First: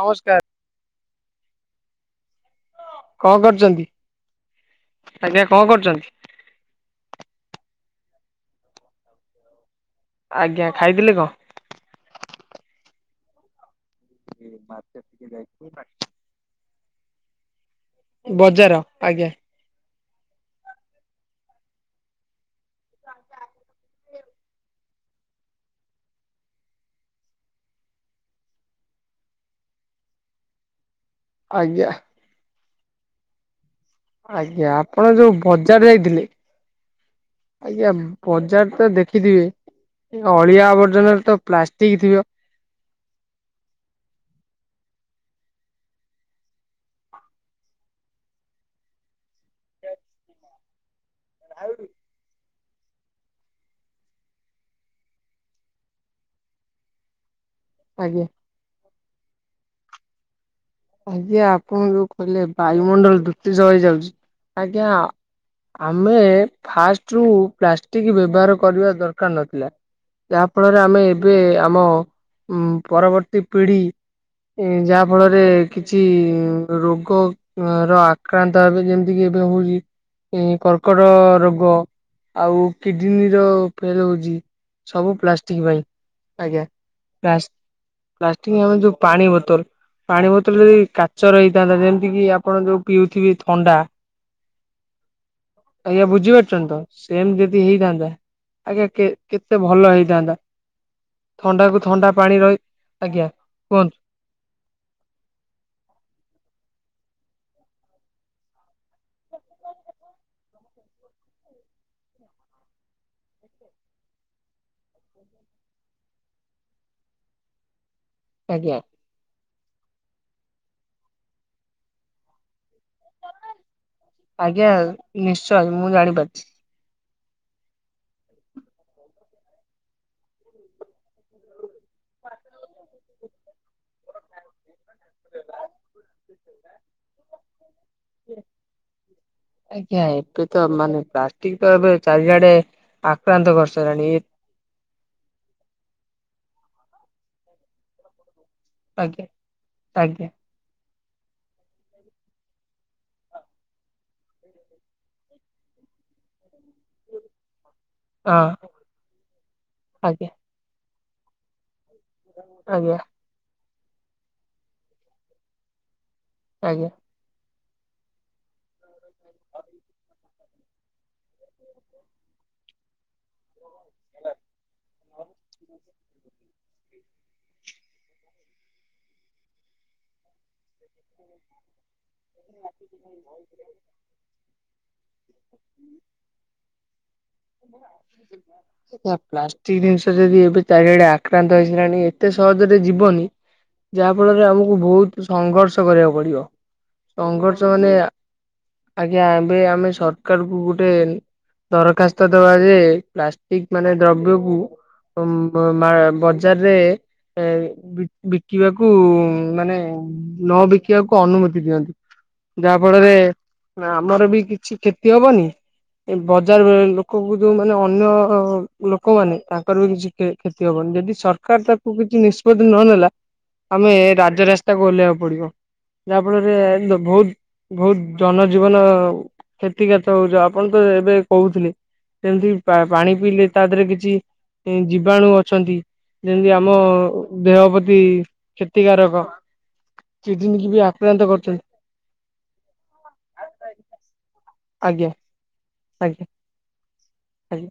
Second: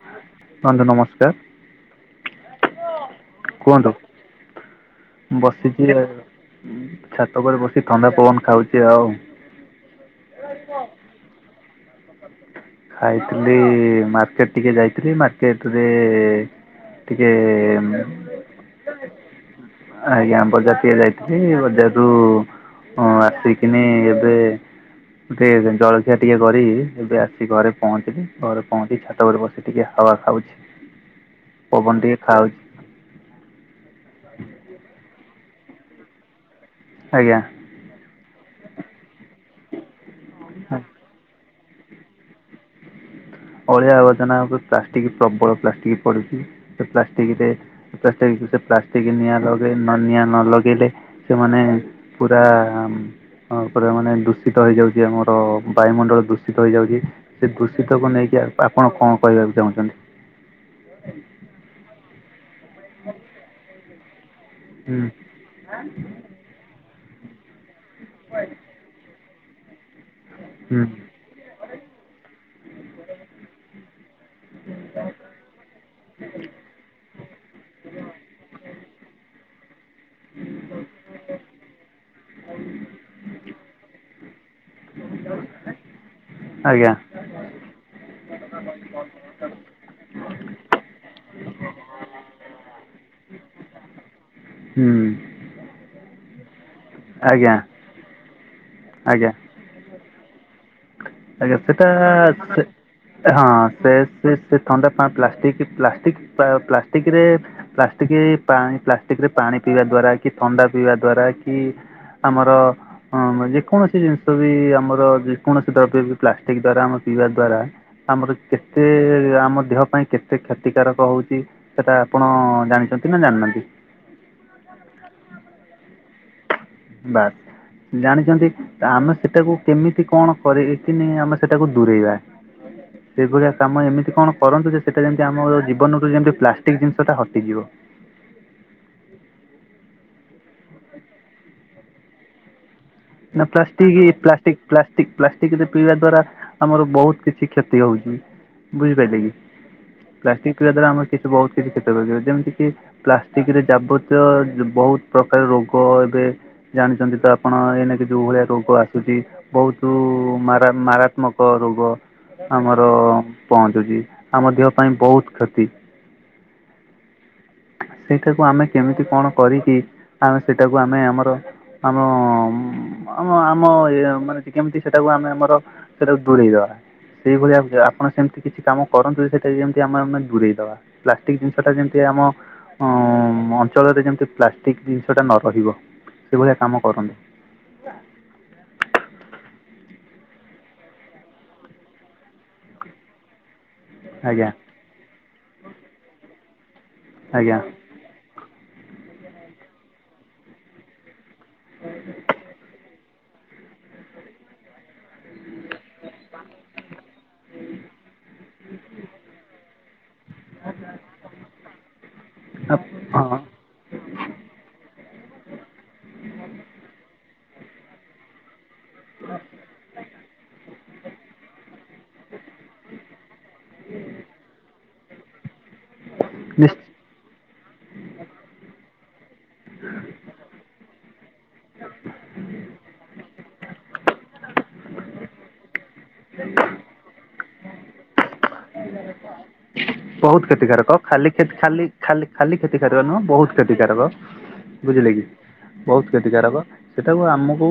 ନମସ୍କାର। ବନ୍ଧୁ ନମସ୍କାର। କଣ କରୁଛନ୍ତି? କୁହନ୍ତୁ ଆଜ୍ଞା କଣ ବସିଥିଲି। କରୁଛନ୍ତି? ଛାତ ଉପରେ ବସି ଥଣ୍ଡା ପବନ ଖାଉଛି ଆଉ ଆଜ୍ଞା ଖାଇଥିଲେ କଣ‌? ଖାଇଥିଲି ମାର୍କେଟ ଟିକେ ଯାଇଥିଲି ମାର୍କେଟ ରେ ଟିକେ ମୁଁ ବଜାର ଆଜ୍ଞା। ଆଜ୍ଞା ବଜାର ଟିକେ ଯାଇଥିଲି ବଜାରରୁ ହଁ ଆସିକିନି ଏବେ ଭେଜ୍ ଜଳଖିଆ ଟିକେ କରି ଏବେ ଆସି ଘରେ ପହଞ୍ଚିଲି ଘରେ ପହଞ୍ଚି ଛାତ ଉପରେ ବସି ଟିକେ ହା‌ୱଆ ଖାଉଛି ଆଜ୍ଞା ପବନ ଟିକେ ଖାଉଛି। କଣ ଆଜ୍ଞା ଆପଣ ଯୋଉ ବଜାର ଯାଇଥିଲେ? ଆଜ୍ଞା। ଆଜ୍ଞା ବଜାର ତ ଦେଖିଥିବେ ଅଳିଆ ଆବର୍ଜନାର ତ ପ୍ଲାଷ୍ଟିକ୍ ଥିବ ଅଳିଆ ଆବର୍ଜନା ଉପରେ ପ୍ଲାଷ୍ଟିକ୍ ପ୍ରବଳ ପ୍ଲାଷ୍ଟିକ୍ ପଡିଛି ସେ ପ୍ଲାଷ୍ଟିକରେ ସେଇ ପ୍ଲାଷ୍ଟିକ ନିଆଁ ଲଗେଇ ନ ନିଆଁ ନ ଲଗେଇଲେ ସେମାନେ ପୁରା ହଁ ପରା ମାନେ ଦୂଷିତ ହେଇଯାଉଛି ଆମର ବାୟୁମଣ୍ଡଳ ଦୂଷିତ ହେଇଯାଉଛି ସେ ଦୂଷିତକୁ ଆଜ୍ଞା ନେଇକି ଏବେ ଆପଣ କଣ କହିବାକୁ ଚାହୁଁଛନ୍ତି? ଆଜ୍ଞା ଆପଣ ଯୋଉ କହିଲେ ବାୟୁମଣ୍ଡଳ ଦୂଷିତ ହେଇଯାଉଛି? ଆଜ୍ଞା ହୁଁ ଆମେ ଫାଷ୍ଟରୁ ପ୍ଲାଷ୍ଟିକ ବ୍ୟବହାର କରିବା ଦର ଦରକାର ନଥିଲା ଯାହା ଫଳରେ ହୁଁ ଆମେ ଏବେ ଆମ ପରବର୍ତ୍ତୀ ପିଢି ଯାହାଫଳରେ କିଛି ରୋଗ ର ଆକ୍ରାନ୍ତ ଆଗେ ଯେମିତି କିି ଏବେ ହଉଛି। ଏ କର୍କଟ ରୋଗ ଆଉ କିଡନୀ ଯୋଉ ଫେଲ ହଉଛି। ସବୁ ପ୍ଲାଷ୍ଟିକି ପାଇଁ। ଆଜ୍ଞା ପ୍ଲାଷ୍ଟ ପ୍ଲାଷ୍ଟିକ୍ ଆମେ ଯୋଉ ପାଣି ବୋତଲ ପାଣି ବୋତ ବୋତଲ ଯଦି କାଚର ହେଇଥାନ୍ତା ଯେମିତି କିି ଆପଣ ଯୋଉ ପିଉଥିବେ ଥଣ୍ଡା। ହୁଁ। ଆଜ୍ଞା ବୁଝିପାରୁଛନ୍ତି ତ ସେମିତି ଆଜ୍ଞା ଯଦି ହେଇଥାନ୍ତା ଆଜ୍ଞା କେତେ ଭଲ ହେଇଥାନ୍ତା। ଆଜ୍ଞା ଥଣ୍ଡାକୁ ସେଟା ଥଣ୍ଡା ପାଣି ରହି ସେ ଆଜ୍ଞା ହଁ ସେ କୁହନ୍ତୁ ସେ ଥଣ୍ଡା ପା ପ୍ଲାଷ୍ଟିକ୍ ପ୍ଲାଷ୍ଟିକ୍ ପ୍ଲାଷ୍ଟିକିରେ ପ୍ଲାଷ୍ଟିକ୍ ପାଣି ପ୍ଲାଷ୍ଟିକିରେ ପାଣି ପିଇବା ଦ୍ଵାରା କି ଥଣ୍ଡା ପିଇବା ଦ୍ଵାରା କି ଆମର ହଁ ଯେକୌଣସି ଜିନିଷ ବି ଆମର କୌଣସି ଦ୍ରବ୍ୟବି ପ୍ଲାଷ୍ଟିକ୍ ଦ୍ଵାରା ଆମ ପିଇବା ଦ୍ଵାରା ଆମର ଆଜ୍ଞା କେତେ ଆମ ଦେହ ପାଇଁ କେତେ କ୍ଷତିକାରକ ହଉଛି ସେଟା ଆପଣ ଜାଣିଛନ୍ତି ନା ଜାଣିନାହାନ୍ତି? ଆଜ୍ଞା ନିଶ୍ଚୟ ମୁଁ ଜାଣିପାରୁଛିି। ବାସ୍। ଜାଣିଛନ୍ତି ତ ଆମେ ସେଟାକୁ କେମିତି କଣ କରି କିିନି ଆମେ ସେଟାକୁ ଦୂରେଇବା। ସେଭଳିଆ କାମ ଏମିତି କଣ କରନ୍ତୁ ଯେ ସେଟା ଯେମିତି ଆମ ଜୀବନରୁ ଯେମତି ପ୍ଲାଷ୍ଟିକ୍ ଜିନିଷଟା ହଟିଯିବ। ଆଜ୍ଞା ଏବେ ତ ମାନେ ପ୍ଲାଷ୍ଟିକ ତ ଏବେ ଚାରିଆଡେ ଆକ୍ରାନ୍ତ କରସାରିଲାଣି ଏ ଷ୍ଟିକ୍ ପ୍ଲାଷ୍ଟକ ପ୍ଲାଷ୍ଟିକ ରେ ପିଇବା ଦ୍ଵାରା ଆମର ବହୁତ କିଛି କ୍ଷତି ହଉଛି। ବୁଝିପାରିଲେ ଆଜ୍ଞା କି ଆଜ୍ଞା ପ୍ଲାଷ୍ଟିକ ପିଇବା ଦ୍ଵାରା ଆମର କି ବହୁତ କିଛି କ୍ଷତି ଯେମିତି କି ପ୍ଲାଷ୍ଟିକ ରେ ଯାବତୀୟ ବହୁତ ପ୍ରକାର ରୋଗ ଏବେ ଜାଣିଛନ୍ତି ତ ଆପଣ ଏଇନେ ଯୋଉ ଭଳିଆ ହଁ ରୋଗ ଆସୁଛି ବହୁତ ଆଜ୍ଞା ମାରା ମାରାତ୍ମକ ରୋଗ। ଆମର ଆଜ୍ଞା ପହଞ୍ଚୁଛି ଆମ ଦେହ ପାଇଁ ବହୁତ କ୍ଷତି। ଆଜ୍ଞା। ସେଇଟାକୁ ଆମେ କେମିତି କଣ କରିକି ଆମେ ସେଟାକୁ ଆମେ ଆମର ଆମ ଆମ ଆମ ଇଏ ମାନେ କେମିତି ସେଟାକୁ ଆମେ ଆମର ସେଇଟାକୁ ଦୂରେଇ ଦବା, ସେଇଭଳି ଆପଣ ସେମିତି କିଛି କାମ କରନ୍ତୁ ସେଇଟା ଯେମତି ଆମେ ଆମେ ଦୂରେଇ ଦବା। ପ୍ଲାଷ୍ଟିକ ଜିନିଷଟା ଯେମିତି ଆମ ଅଁ ଅଞ୍ଚଳରେ ଯେମିତି ପ୍ଲାଷ୍ଟିକ ଜିନିଷଟା ନ ରହିବ ସେଭଳିଆ କାମ କରନ୍ତୁ। ଆ୍ ପ୍ଲାଷ୍ଟିକ ଜିନିଷ ଯଦି ଏବେ ଚାରିଆଡେ ଆକ୍ରାନ୍ତ ହେଇିସାଲାଣି ଏତେ ସହଜରେ ଯିବନି ଁ ଯାହା ଫଳରେ ଆଜ୍ଞା ଆମକୁ ବହୁତ ସଂଘର୍ଷ କରିବାକୁ ପଡିବ, ଆଜ୍ଞା ସଂଘର୍ଷ ମାନେ ଆଜ୍ଞା ଏବେ ଆମେ ସରକାରକୁ ଗୋଟି କ ଗୋଟେ ଦରଖାସ୍ତ ରେ ପ୍ଲାଷ୍ଟିକ ମାନେ ଦ୍ରବ୍ୟକୁ ମା ବଜାରରେ ଏ ବିକି ବିକିବାକୁ ମାନେ ନ ବିକିବାକୁ ଅନୁମତି ଦିଅନ୍ତି। ଯାହା ଫଳରେ ହଁ ଆମର ବି କିଛି କ୍ଷତି ହବନି, ଏ ବଜାର ଲୋ ବୁଦୁ ମାନେ ଅନ୍ୟ ଲୋକମାନୋ ତାଙ୍କର ବି କିଛି କ୍ଷତି ହବନି ଯଦି ସରକାର ତାକୁ କିଛି ନିଷ୍ପତି ନ ନେଲା ଆମେ ରାଜରାସ୍ତାକୁ ଓହ୍ଲେଇବାକୁ ପଡିବ ଯାହା ଫଳରେ ନିଶ୍ଚ ବହୁତ ବହୁତ ଜନଜୀବନ କ୍ଷତି କାତ ହଉଛ ଆପଣ ତ ଏବେ କହୁଥିଲେ। ସେମିତି ପାଣି ପିଇଲେ ତା ଦେହରେ କିଛି ଏଇ ଜୀବାଣୁ ଅଛନ୍ତି ଯେମିତି ଆମ ଦେହ ପ୍ରତି କ୍ଷତିକାରକ ବହୁତ କିଡନୀ କି ବି କ୍ଷତିକାରକ ଖାଲି ଆକ୍ରାନ୍ତ କରୁଛନ୍ତି ଖାଲି ଖାଲି ଖାଲି କ୍ଷତି କରିବା ନୁହଁ ବହୁତ କ୍ଷତିକାରକ ଆଜ୍ଞା ବୁଝିଲେ କି ବହୁତ ଆଜ୍ଞା। କ୍ଷତିକାରକ ସେଟାକୁ ଆମକୁ ଆଜ୍ଞା।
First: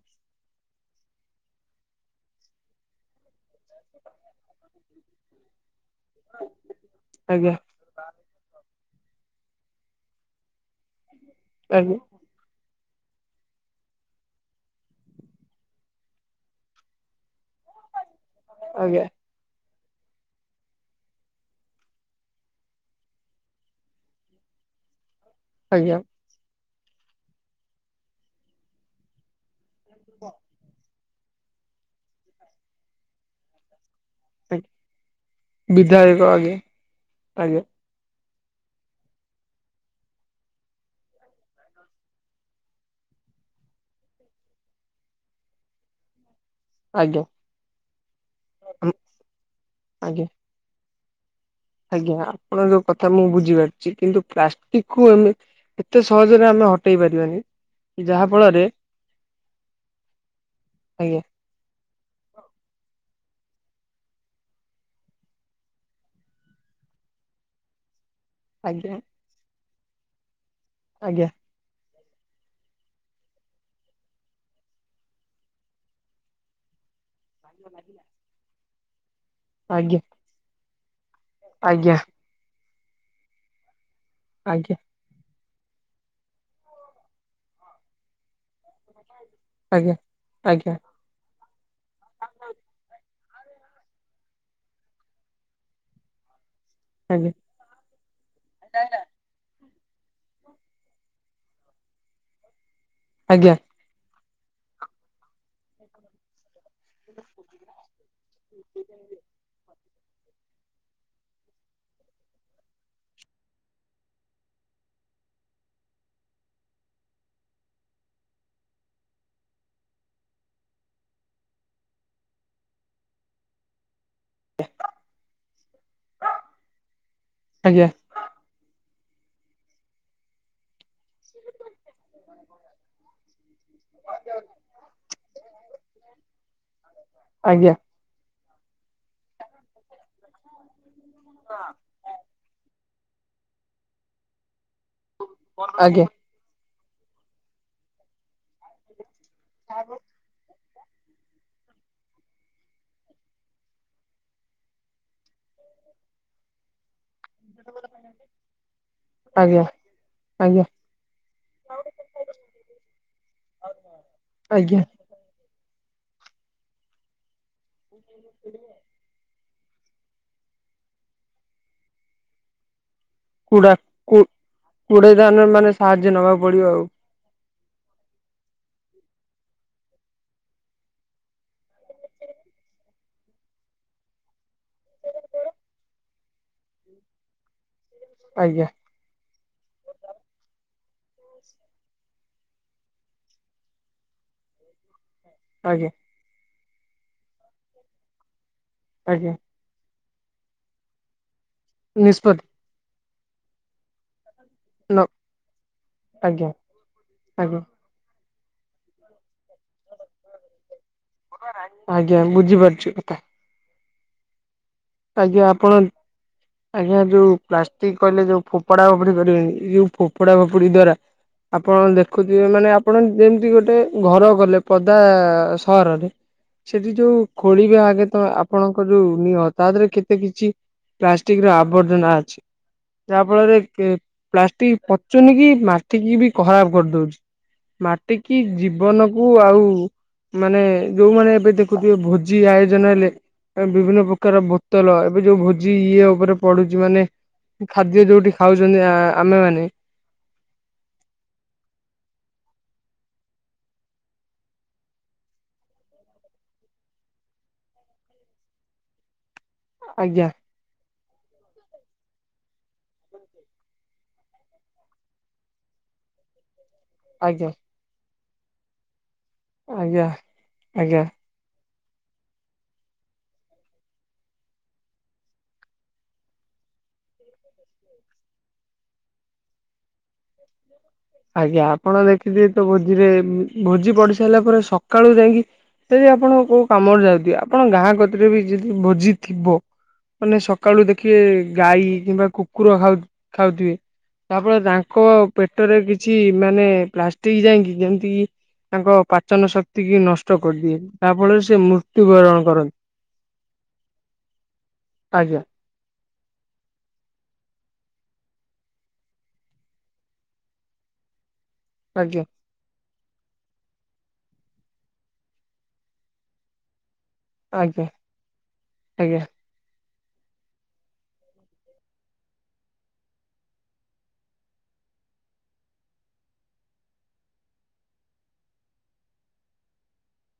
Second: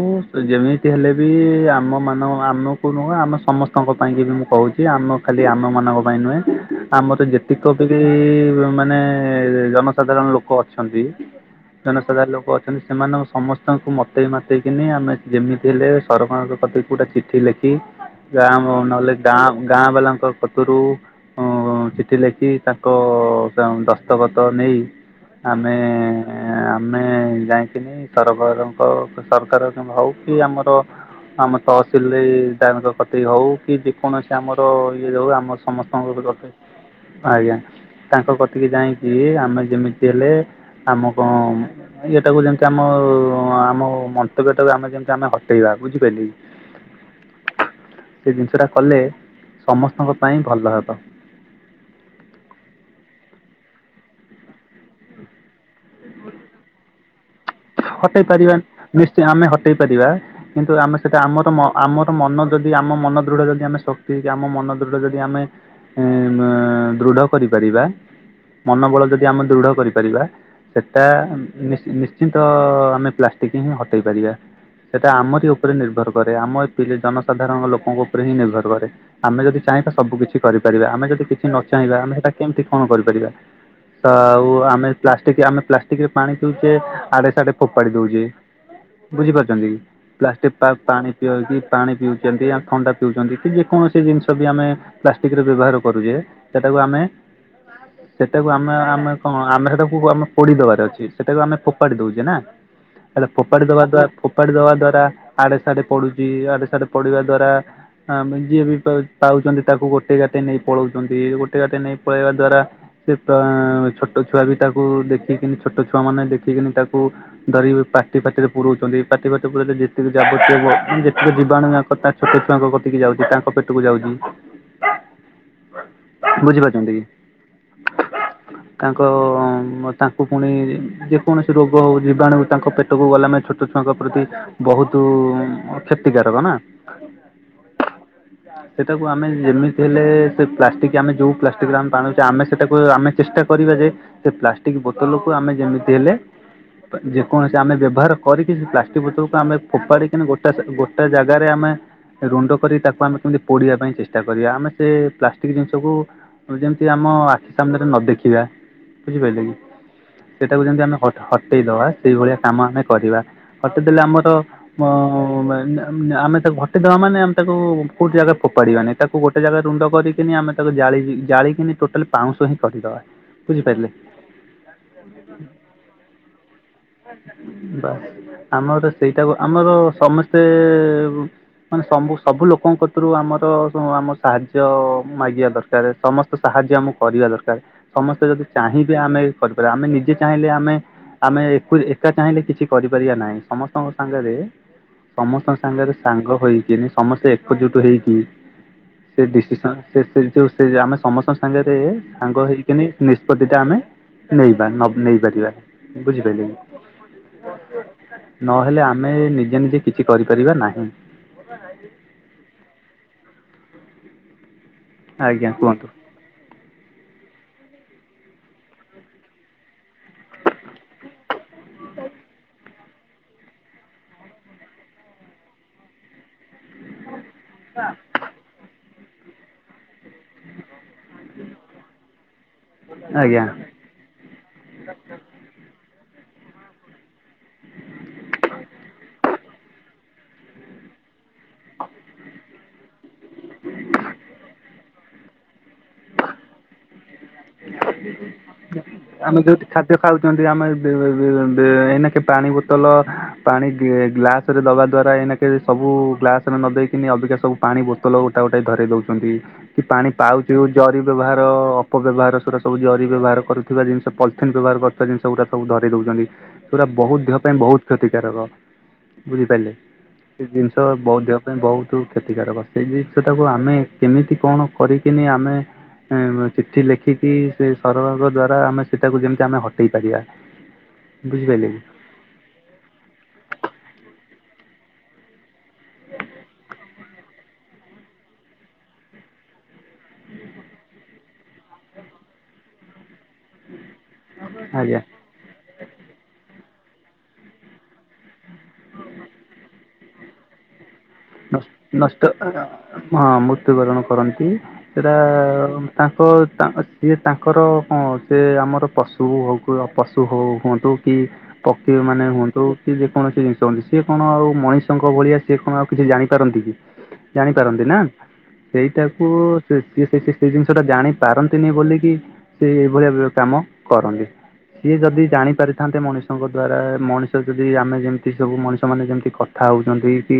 ଯେମିତି ହେଲେ ବି ଆମ ମାନ ଆମକୁ ନୁହଁ ଆମେ ସମସ୍ତଙ୍କ ପାଇଁକ ବି ମୁଁ କହୁଛି ଆମ ଖାଲି ଆମ ମାନଙ୍କ ପାଇଁ ନୁହେଁ ଆମର ଆଜ୍ଞା ଯେତିକ ତଥାବି ମାନେ ଜନସାଧାରଣ ଲୋକ ଅଛନ୍ତି ଆଜ୍ଞା ଜନସାଧାରଣ ଲୋକ ଅ ସେନ୍ ସେମାନେ ସମସ୍ତଙ୍କୁ ମତେଇ ମତେଇକିନି ଆମେ ଯେମିତି ହେଲେ ସରକାରଙ୍କ କଥା ଗଉଁଟେ ଚିଠି ଲେଖି ଗାଁ ଆଜ୍ଞା ନହେଲେ ଗାଁ ଗାଁ ବାଲାଙ୍କ ପତରୁ ଉ ଚିଠି ଲେଖି ତାଙ୍କ ଦ ଦସ୍ତଖତ ନେଇ ଆମେ ଆଜ୍ଞା ଆଜ୍ଞା ଆମେ ଯାଇକିନି ସରକାରଙ୍କ ସରକାର ହଉ କି ଆମର ଆମ ତହସିଲ ଦିକ କତି ହଉ କି ଯେକୌଣସି କି ଆମର ଇଏ ଯଉ ଆମର ବିଧାୟକ ସମସ୍ତଙ୍କକଥା ଆଜ୍ଞା ଆଜ୍ଞା ତାଙ୍କ କତିକି ଯାଇକି ଆମେ ଯେମିତି ହେଲେ ଆମ କଣ ନାଇଁ ଏଇଟାକୁ ଯେମିତି ଆମ ଆମ ମନ୍ତବ୍ୟ ଟାକୁ ଆମେ ଯେମିତି ଆମେ ହଟେଇବା ବୁଝିପାରିଲେ କି ଆଜ୍ଞା ସେ ଜିନିଷ ଟା ଆମ କଲେ ସମସ୍ତଙ୍କ ଆଜ୍ଞା ପାଇଁ ଭଲ ହେବ ଆଜ୍ଞା ଆପଣଙ୍କ କଥା ମୁଁ ବୁଝିପାରୁଛି କିନ୍ତୁ ପ୍ଲାଷ୍ଟିକ କୁମ ଏତେ ସହଜରେ ଆମେ ହଟେଇ ପାରିବାନି ହଟେଇ ଯାହା ପାରିବା ଫଳରେ ନିଶ୍ଚିତ ଆମେ ହଟେଇ ପାରିବା। କିନ୍ତୁ ଆମେ ସେଟା ଆଜ୍ଞା ଆମର ମ ଆମର ମନ ଯଦି ଆମ ମନ ଦୃଢ ଯଦି ଆମେ ଶକ୍ତି ହେଇକି ଆମ ମନ ଦୃଢ ଯଦି ଆମେ ଏ - ମେ -ଦୃଢ କରିପାରିବା। ଆଜ୍ଞା ମନୋବଳ ଯଦି ଆମେ ଦୃଢ କରିପାରିବା ସେଟା ଆଜ୍ଞା। ନିସ୍ ନିସ ନିଶ୍ଚନ୍ତ ଆମେ ପ୍ଲାଷ୍ଟିକି ହିଁ ହଟେଇ ପାରିବା। ସେଇଟା ଆମରି ଉପରେ ନିର୍ଭର କରେ। ଆମ ଏ ପିଲ ଜନ ସାଧାରଣ ଲୋକଙ୍କ ଉପରେ ହିଁ ନିର୍ଭର କରେ ଆମେ ଯଦି ଚାହିଁବା ଆଜ୍ଞା ସବୁ କିଛି କରିପାରିବା ଆମେ ଯଦି କି କି ନ ଆଜ୍ଞା ଚାହିଁବା ଆମେ ସେଟା କେମିତି କଣ କରିପାରିବା ତ ଆଉ ଆଜ୍ଞା ଆମେ ପ୍ଲାଷ୍ଟିକ ଆମେ ପ୍ଲାଷ୍ଟିକ ରେ ପାଣି ପିଉଛେ ଆଡେ ସାଡେ ଫୋପାଡି ଦଉଛେ ବୁଝିପାରୁଛେ। ଛନ୍ତି ପ୍ଲାଷ୍ଟିକି ପା ଆଜ୍ଞା ଆଜ୍ଞା ପାଣି। ପିଇକି ପାଣି ପିଉଛନ୍ତି ଆମେ ଥଣ୍ଡା ପିଉଛନ୍ତି କି ଯେ କୌଣସି ଜିନିଷ ବି ଆମେ ପ୍ଲାଷ୍ଟିକିର ବ୍ୟବହାର କରୁଛେ ସେଟାକୁ ଆମେ ସେଟାକୁ ଆମେ ଆମେ କଣ ଆମେ ସେଟାକୁ ଆମେ ପୋଡିଦବାର ଅଛି ସେଟାକୁ ଆମେ ଫୋପାଡ଼ି ଦଉଛେ ନା। ହେଲେ ଆଜ୍ଞା ଫୋପାଡ଼ି ଦବା ଦ୍ବାରା ଫୋପାଡ଼ି ଦବା ଦ୍ଵାରା ଆଡେ ସଡେ ପଡୁଛି ଆଡେ ସା ପଡିବା ଦ୍ଵାରା ଆମେ ଯିଏ ବି ପାଉ ପାଉଚନ୍ତି ତାକୁ ଗୋଟେ ଗୋଟେଇ ଗାଟେଇ ନେଇ ପଳଉଛନ୍ତି ଗୋଟେଇ ଗାଟେଇ ନେଇ ପଳେଇବା ଦ୍ଵାରା ସେ ତ ଛୋଟ ଛୁଆ ବି ତାକୁ ଦେଖିକିନି ଛୋଟ ଛୁଆ ମାନେ ଦେଖିକିନି ତାକୁ ଧରିକି ପାଟି ଫାଟିରେ ପୁରାଉଛନ୍ତି ପାଟି ବାଟେ ପୁରେଇଲେ ଯେତିକି ଯାବତବ ଯେତିକି ଯିବାଣୁ ଯ ଛୋଟ ଛୁଆଙ୍କ କତିକି ଯାଉଛି। ତାଙ୍କ ପେଟକୁ ଯାଉଛି। ବୁଝିପାରୁଛନ୍ତି କି? ଆଜ୍ଞା। ତାଙ୍କ ତାଙ୍କୁ ପୁଣି ଯେକୌଣସି ରୋଗ ହେଉ ଜୀବାଣୁ ତାଙ୍କ ପେଟକୁ ଗଲା ମାନେ ଛୋଟ ଛୋଟ ଛୁଆଙ୍କ ପ୍ରତି ବହୁତ କ୍ଷତିକାରକ ନା। ଆଜ୍ଞା। ସେଟାକୁ ଆମେ ଯେମିତି ହେଲେ ସେ ପ୍ଲାଷ୍ଟିକ ଆମେ ଯୋଉ ପ୍ଲାଷ୍ଟିକରେ ଆମେ ପାଣୁଛେ ଆମେ ସେଟାକୁ ଆମେ ଚେଷ୍ଟା କରିବା ଯେ ସେ ପ୍ଲାଷ୍ଟିକ ବୋତଲକୁୁ ଆମେ ଯେମିତି ଆଜ୍ଞା ହେଲେ ଯେକୌଣସି ଆମେ ବ୍ୟବହାର କରିକି ସେ ପ୍ଲାଷ୍ଟିକ ବୋତଲକୁ ଆମେ ଫୋପାଡି ଗୋଟା ଗୋଟେ ଜାଗାରେ ଆମେ ରୁଣ୍ଡ କରି ତାକୁ ଆମେ କେମିତି ପୋଡିବା ପାଇଁ ଚେଷ୍ଟା କରିବା। ଆମେ ସେ ପ୍ଲାଷ୍ଟିକ ଜିନିଷକୁ ଯେମିତି ଆମ ଆଖି ସାମ୍ନାରେ ନ ଦେଖିବା ବୁଝିପାରିଲେ କି? ଆଜ୍ଞା ସେଟାକୁ ଆଜ୍ଞା ଯେମିତି ଆମେ ହଟେଇଦବା ସେଇଭଳିଆ କାମ ଆମେ କରିବା ହଟେଇଦେଲେ ଆମର ଆଜ୍ଞା ହଁ ଆମେ ତାକୁ ଘଟିଦବା ମାନେ ଆମେ ତାକୁ କୋଉଠି ଜାଗା ଫୋପାଡିବା ନାଇ। ତାକୁ ଗୋଟେ ଜାଗା ରୁଣ୍ଡ କରିକିନି ଆମେ ତାକୁ ଜା ଜାଳିକିନି ଟୋଟାଲି ପାଉଁଶ ହିଁ କରିଦବା। କୁଡା ବୁଝିପାରିଲେ କୁ କୁଡେଇ ଧାନ ମାନେ ସାହାଯ୍ୟ ନବାକୁ ପଡିବ। ବାସ ଆମର ସେଇଟାକୁ ଆମର ସମସ୍ତେ ମାନେ ସବୁ ସବୁ ଲୋକଙ୍କ କତିରୁ ଆମର ଯୋଉ ଆମ ସାହାଯ୍ୟ ମାଗିବା ଦରକାର। ତାପରେ ସମସ୍ତ ସାହାଯ୍ୟ ଆମକୁ କରିବା ଦରକାର। ସମସ୍ତେ ଯଦି ଆଜ୍ଞା ଚାହିଁବେ ଆମେ କରିପାରିବା ଆମେ ନିଜେ ଚାହିଁଲେ ଆମେ ଆମେ ପୁଣି ଏକା ଚାହିଁଲେ କିଛି କରିପାରିବା ନାହିଁ। ସମସ୍ତଙ୍କ ସାଙ୍ଗରେ ସମସ୍ତଙ୍କ ଆଜ୍ଞା। ସାଙ୍ଗରେ ସାଙ୍ଗ ହୋଇକିିନି ସମସ୍ତେ ଏକଜୁଟ ହେଇକି ସେ ଆଜ୍ଞା ଡିସିସନ ସେ ସେ ଯୋଉ ସେ ଆମେ ସମସ୍ତଙ୍କ ସାଙ୍ଗରେ ନିଷ୍ପତ୍ତି ସାଙ୍ଗ ହେଇକି ନିଷ୍ପତ୍ତି ଟା ଆମେ ନେଇବା ନ ନେଇପାରିବା ଆଜ୍ଞା ବୁଝିପାରିଲେ କି? ଆଜ୍ଞା। ନହେଲେ ଆମେ ନିଜେ ନିଜେ କିଛି କରିପାରିବା ନାହିଁ। ଆଜ୍ଞା ବୁଝିପାରୁଛୁ କଥା। ଆଜ୍ଞା ଆପଣ ଆଜ୍ଞା ଯୋଉ ପ୍ଲାଷ୍ଟିକ କହିଲେ ଯୋଉ ଫୋପଡା ଫୋଫୁଡି କରିବେନି ଏହି ଫୋପଡା ଫୋଫୁଡି ଦ୍ଵାରା ଆପଣ ଦେଖୁଥିବେ ମାନେ ଆପଣ ଯେମିତି ଗୋଟେ ଘର କଲେ ପଦା ସହରରେ ସେଠି ଯୋଉ ଖୋଳିବେ ଆଗେ ତ ଆପଣଙ୍କ ଯୋଉ ନିଅ ତା ଦେହରେ କେ କିଛି ପ୍ଲାଷ୍ଟିକ ର ଆବର୍ଜନା ଅଛି ଯାହା ଆଜ୍ଞା। ଫଳରେ କେ ପ୍ଲାଷ୍ଟିକ ପଚୁନି କି ମାଟିକି ବି ଖରାପ କରିଦଉଛି। ମାଟିକି ଜୀବନକୁ ଆଉ ମାନେ ଯୋଉମାନେ ଏବେ ଦେଖୁଥିବେ ଭୋଜି ଆୟୋଜନ ହେଲେ ତାଙ୍କେ ବିଭିନ୍ନ ପ୍ର ବୋତଲ ଏବେ ଯୋଉ ଭୋଜି ଇଏ ଉପରେ ପଡୁଛି ମାନେ ଖାଦ୍ୟ ଯୋଉଠି ଖାଉଛନ୍ତି ଆ ଆମେମାନେ ସିଏ ଖାଉଛନ୍ତି ଆମେ ଏ ବେ ବେ ବେ ଏଇନାକେ ପାଣି ବୋତଲ ପାଣି ଗି ଗ୍ଲାସ ରେ ଦବା ଦ୍ଵାରା ଏଇନାକେ ସବୁ ଗ୍ଲାସ ରେ ନ ଦେଇକିନି ଅଧିକା ସବୁ ପାଣି ବୋତଲ ଗୋଟା ଗୋଟାକି ଧରେଇ ଦଉଛନ୍ତି। କି ପାଣି ଆଜ୍ଞା ପାଉଚୁ ଜରି ବ୍ୟବହାର ଅପବ୍ୟବହାର ଶଶୁର ସବୁ ଜରି ବ୍ୟବହାର କରୁଥିବା ଜିନିଷ ପଲିଥିନ୍ ବ୍ୟବହାର କରୁଥିବା ଜିନିଷ ଗୁରା ସବୁ ଧରେଇ ଦଉଛନ୍ତି। ପୁରା ବହୁତ ଦେହ ଆଜ୍ଞା ପାଇଁ ବହୁତ କ୍ଷତିକାରକ ବୁଝିପାରିଲେ। ଆଜ୍ଞା ସେ ଜିନିଷ ଆଜ୍ଞା ବହୁତ ଦେହ ପାଇଁ ବହୁତ କ୍ଷତିକାରକ ସେଇ ଜିନିଷ ଟାକୁ ଆମେ କେମିତି କଣ କରିକିନି ଆମେ ହଁ ମୁଁ ଚିଠି ଲେଖି କି ସେ ସରଳର ଦ୍ଵାରା ଆମେ ସେଟାକୁ ଯେମିତି ଆମେ ହଟେଇ ପାରିବା। ଆଜ୍ଞା ବୁଝିପାରିଲେ କି ଆପଣ ଦେଖିଥିବେ ତ ଭୋଜିରେ ଭୋଜି ପଡିି ସାରିଲା ପରେ ସକାଳୁ ଯାଇକି ଯଦି ଆପଣ କୋଉ କାମରେ ଯାଉଥିବେ ଆପଣଙ୍କ ଗାଁ କତିରେ ବି ଯଦି ଭୋଜି ଥିବ। ମାନେ ସକାଳୁ ଦେଖିବେ ଗାଈ କିମ୍ବା କୁକୁର ଖାଉ ଖାଉଥିବେ ତା ଫଳରେ ଆଜ୍ଞା ତାଙ୍କ ପେଟରେ କି ଛି ମାନେ ପ୍ଲାଷ୍ଟିକ ଯାଇକି ଯେମିତିକି ତାଙ୍କ ପାଚନ ଶକ୍ତି କି ନଷ୍ଟ କରିଦିଏ। ତା ଫଳରେ ସେ ନ ନଷ୍ଟ ମୃତ୍ୟୁବରଣ କରନ୍ତି। ହଁ ମୃତ୍ୟୁବରଣ କରନ୍ତି। ସେଇଟା ଆଜ୍ଞା ତାଙ୍କ ତା ସିଏ ତାଙ୍କର କଣ ସେ ଆମର ପଶୁ ଗୋକୁଳ ପଶୁ ହଉ ହୁଅନ୍ତୁ କି ପକ୍ଷୀ ଆଜ୍ଞା ମାନେ ହୁଅନ୍ତୁ କି ଯେକୌଣସି ଜିନିଷ ହୁଅନ୍ତ ସିଏ କଣ ଆଉ ମଣିଷଙ୍କ ଭଳିଆ ସିଏ କଣ ଆଉ କିଛି ଜାଣିପାରନ୍ତି କି ଜାଣିପାରନ୍ତି ଆଜ୍ଞା ନା। ଆଜ୍ଞା ସେଇଟାକୁ ସେ ସେ ସେ ସେ ଜିନିଷ ଟା ଜାଣି ପାରନ୍ତିନି ବୋଲିକି ସେ ଏଇଭଳିଆ କାମ କରନ୍ତି। ସିଏ ଯଦି ଜାଣି ପାରିଥାନ୍ତେ ମଣିଷଙ୍କ ଦ୍ଵାରା ମଣିଷ ଯଦି ଆମେ ଯେମିତି ସବୁ ମଣିଷ ମାନେ ଯେମିତି କ - ଆଉ ସେମିତି କିଛି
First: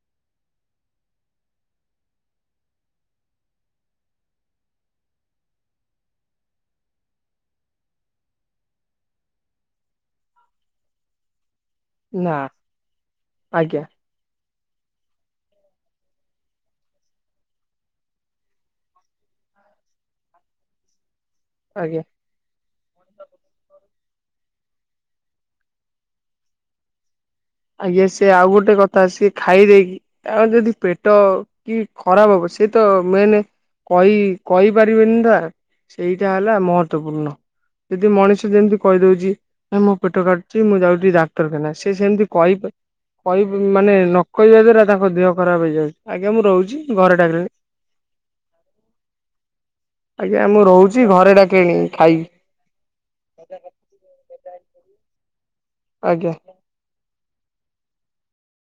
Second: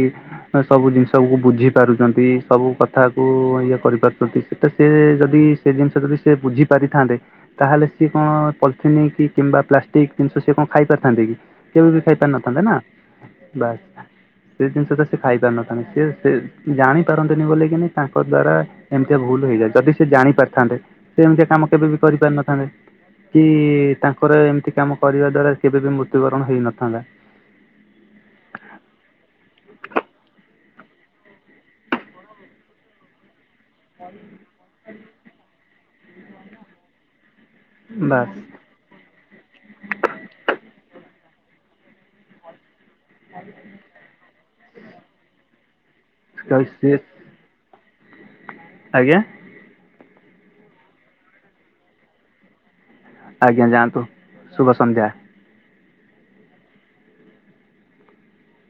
ନା ସବୁ ଜିନିଷକୁ ବୁଝିପାରୁଛନ୍ତି ସବୁ କଥାକୁ ଇଏ କରିପାରୁଛନ୍ତି ସେଟା ସେ ଯଦି ସେ ଜିନିଷଟା ତ ସେ ବୁଝି ପାରିଥାନ୍ତେ। ତାହେଲେ ସିଏ କଣ ପଲିଥିନି କି କିମ୍ବା ପ୍ଲାଷ୍ଟିକ ଜିନିଷ ସିଏ କଣ ଖାଇ ପାରିଥାନ୍ତେ କି? କେବେ ବି ଖାଇ ପାରିନଥାନ୍ତେ ନା ବାସ୍ ଆଜ୍ଞା ସେ ଜିନିଷଟା ସେ ସେ ଖାଇ ପାରିନଥାନ୍ତେ ସେ ସେ ଜାଣି ପାରନ୍ତିନି ବୋଲିକି ତାଙ୍କ ଦ୍ଵାରା ଏମିତିଆ ଭୁଲ ହେଇଯାଏ ଯଦି ସେ ଜାଣି ପାରିଥାନ୍ତେ ସେ ଏମିତିଆ କାମ କେବେ ବି ଆଜ୍ଞା କରିପାରିନଥାନ୍ତେ। କି ତାଙ୍କର ଏମିତି କାମ କରିବା ଦ୍ଵାରା କେବେ ବି ମୃତ୍ୟୁବରଣ ହେଇନଥାନ୍ତା। ଆଜ୍ଞା ସେ ଆଉ ଗୋଟେ କଥା ସିଏ ଖାଇଦେଇକି ତାଙ୍କର ଯଦି ପେ ପେଟ କି ଖରାପ ହବ ସେ ତ ମେନ କହି କହିପାରିବେନି ନା ସେଇଟା ହେଲା ମହତ୍ୱପୂର୍ଣ୍ଣ ଯଦି ବାସ୍ ମଣିଷ ଯେମିତି କହିଦଉଛି ଏ ମୋ ପେଟ କାଟୁଛି ମୁଁ ଯାଉଛିି ଡାକ୍ତରଖାନା ସେ ସେମିତି କହିପା କହି ମାନେ ନ କହିବା ଦ୍ଵାରା ତାଙ୍କ ଦେହ ଖରାପ ହେଇଯାଉଛି ଆଜ୍ଞା ମୁଁ ରହୁଛି ଘରେ ଡାକିଲେଣି। ଆ ଆଜ୍ଞା ଆଜ୍ଞା ମୁଁ ରହୁଛି ଘରେ ଡାକିଲେଣି ଖାଇବି। ଆଜ୍ଞା ଯାଆନ୍ତୁ ଶୁଭ ସନ୍ଧ୍ୟା। ଆଜ୍ଞା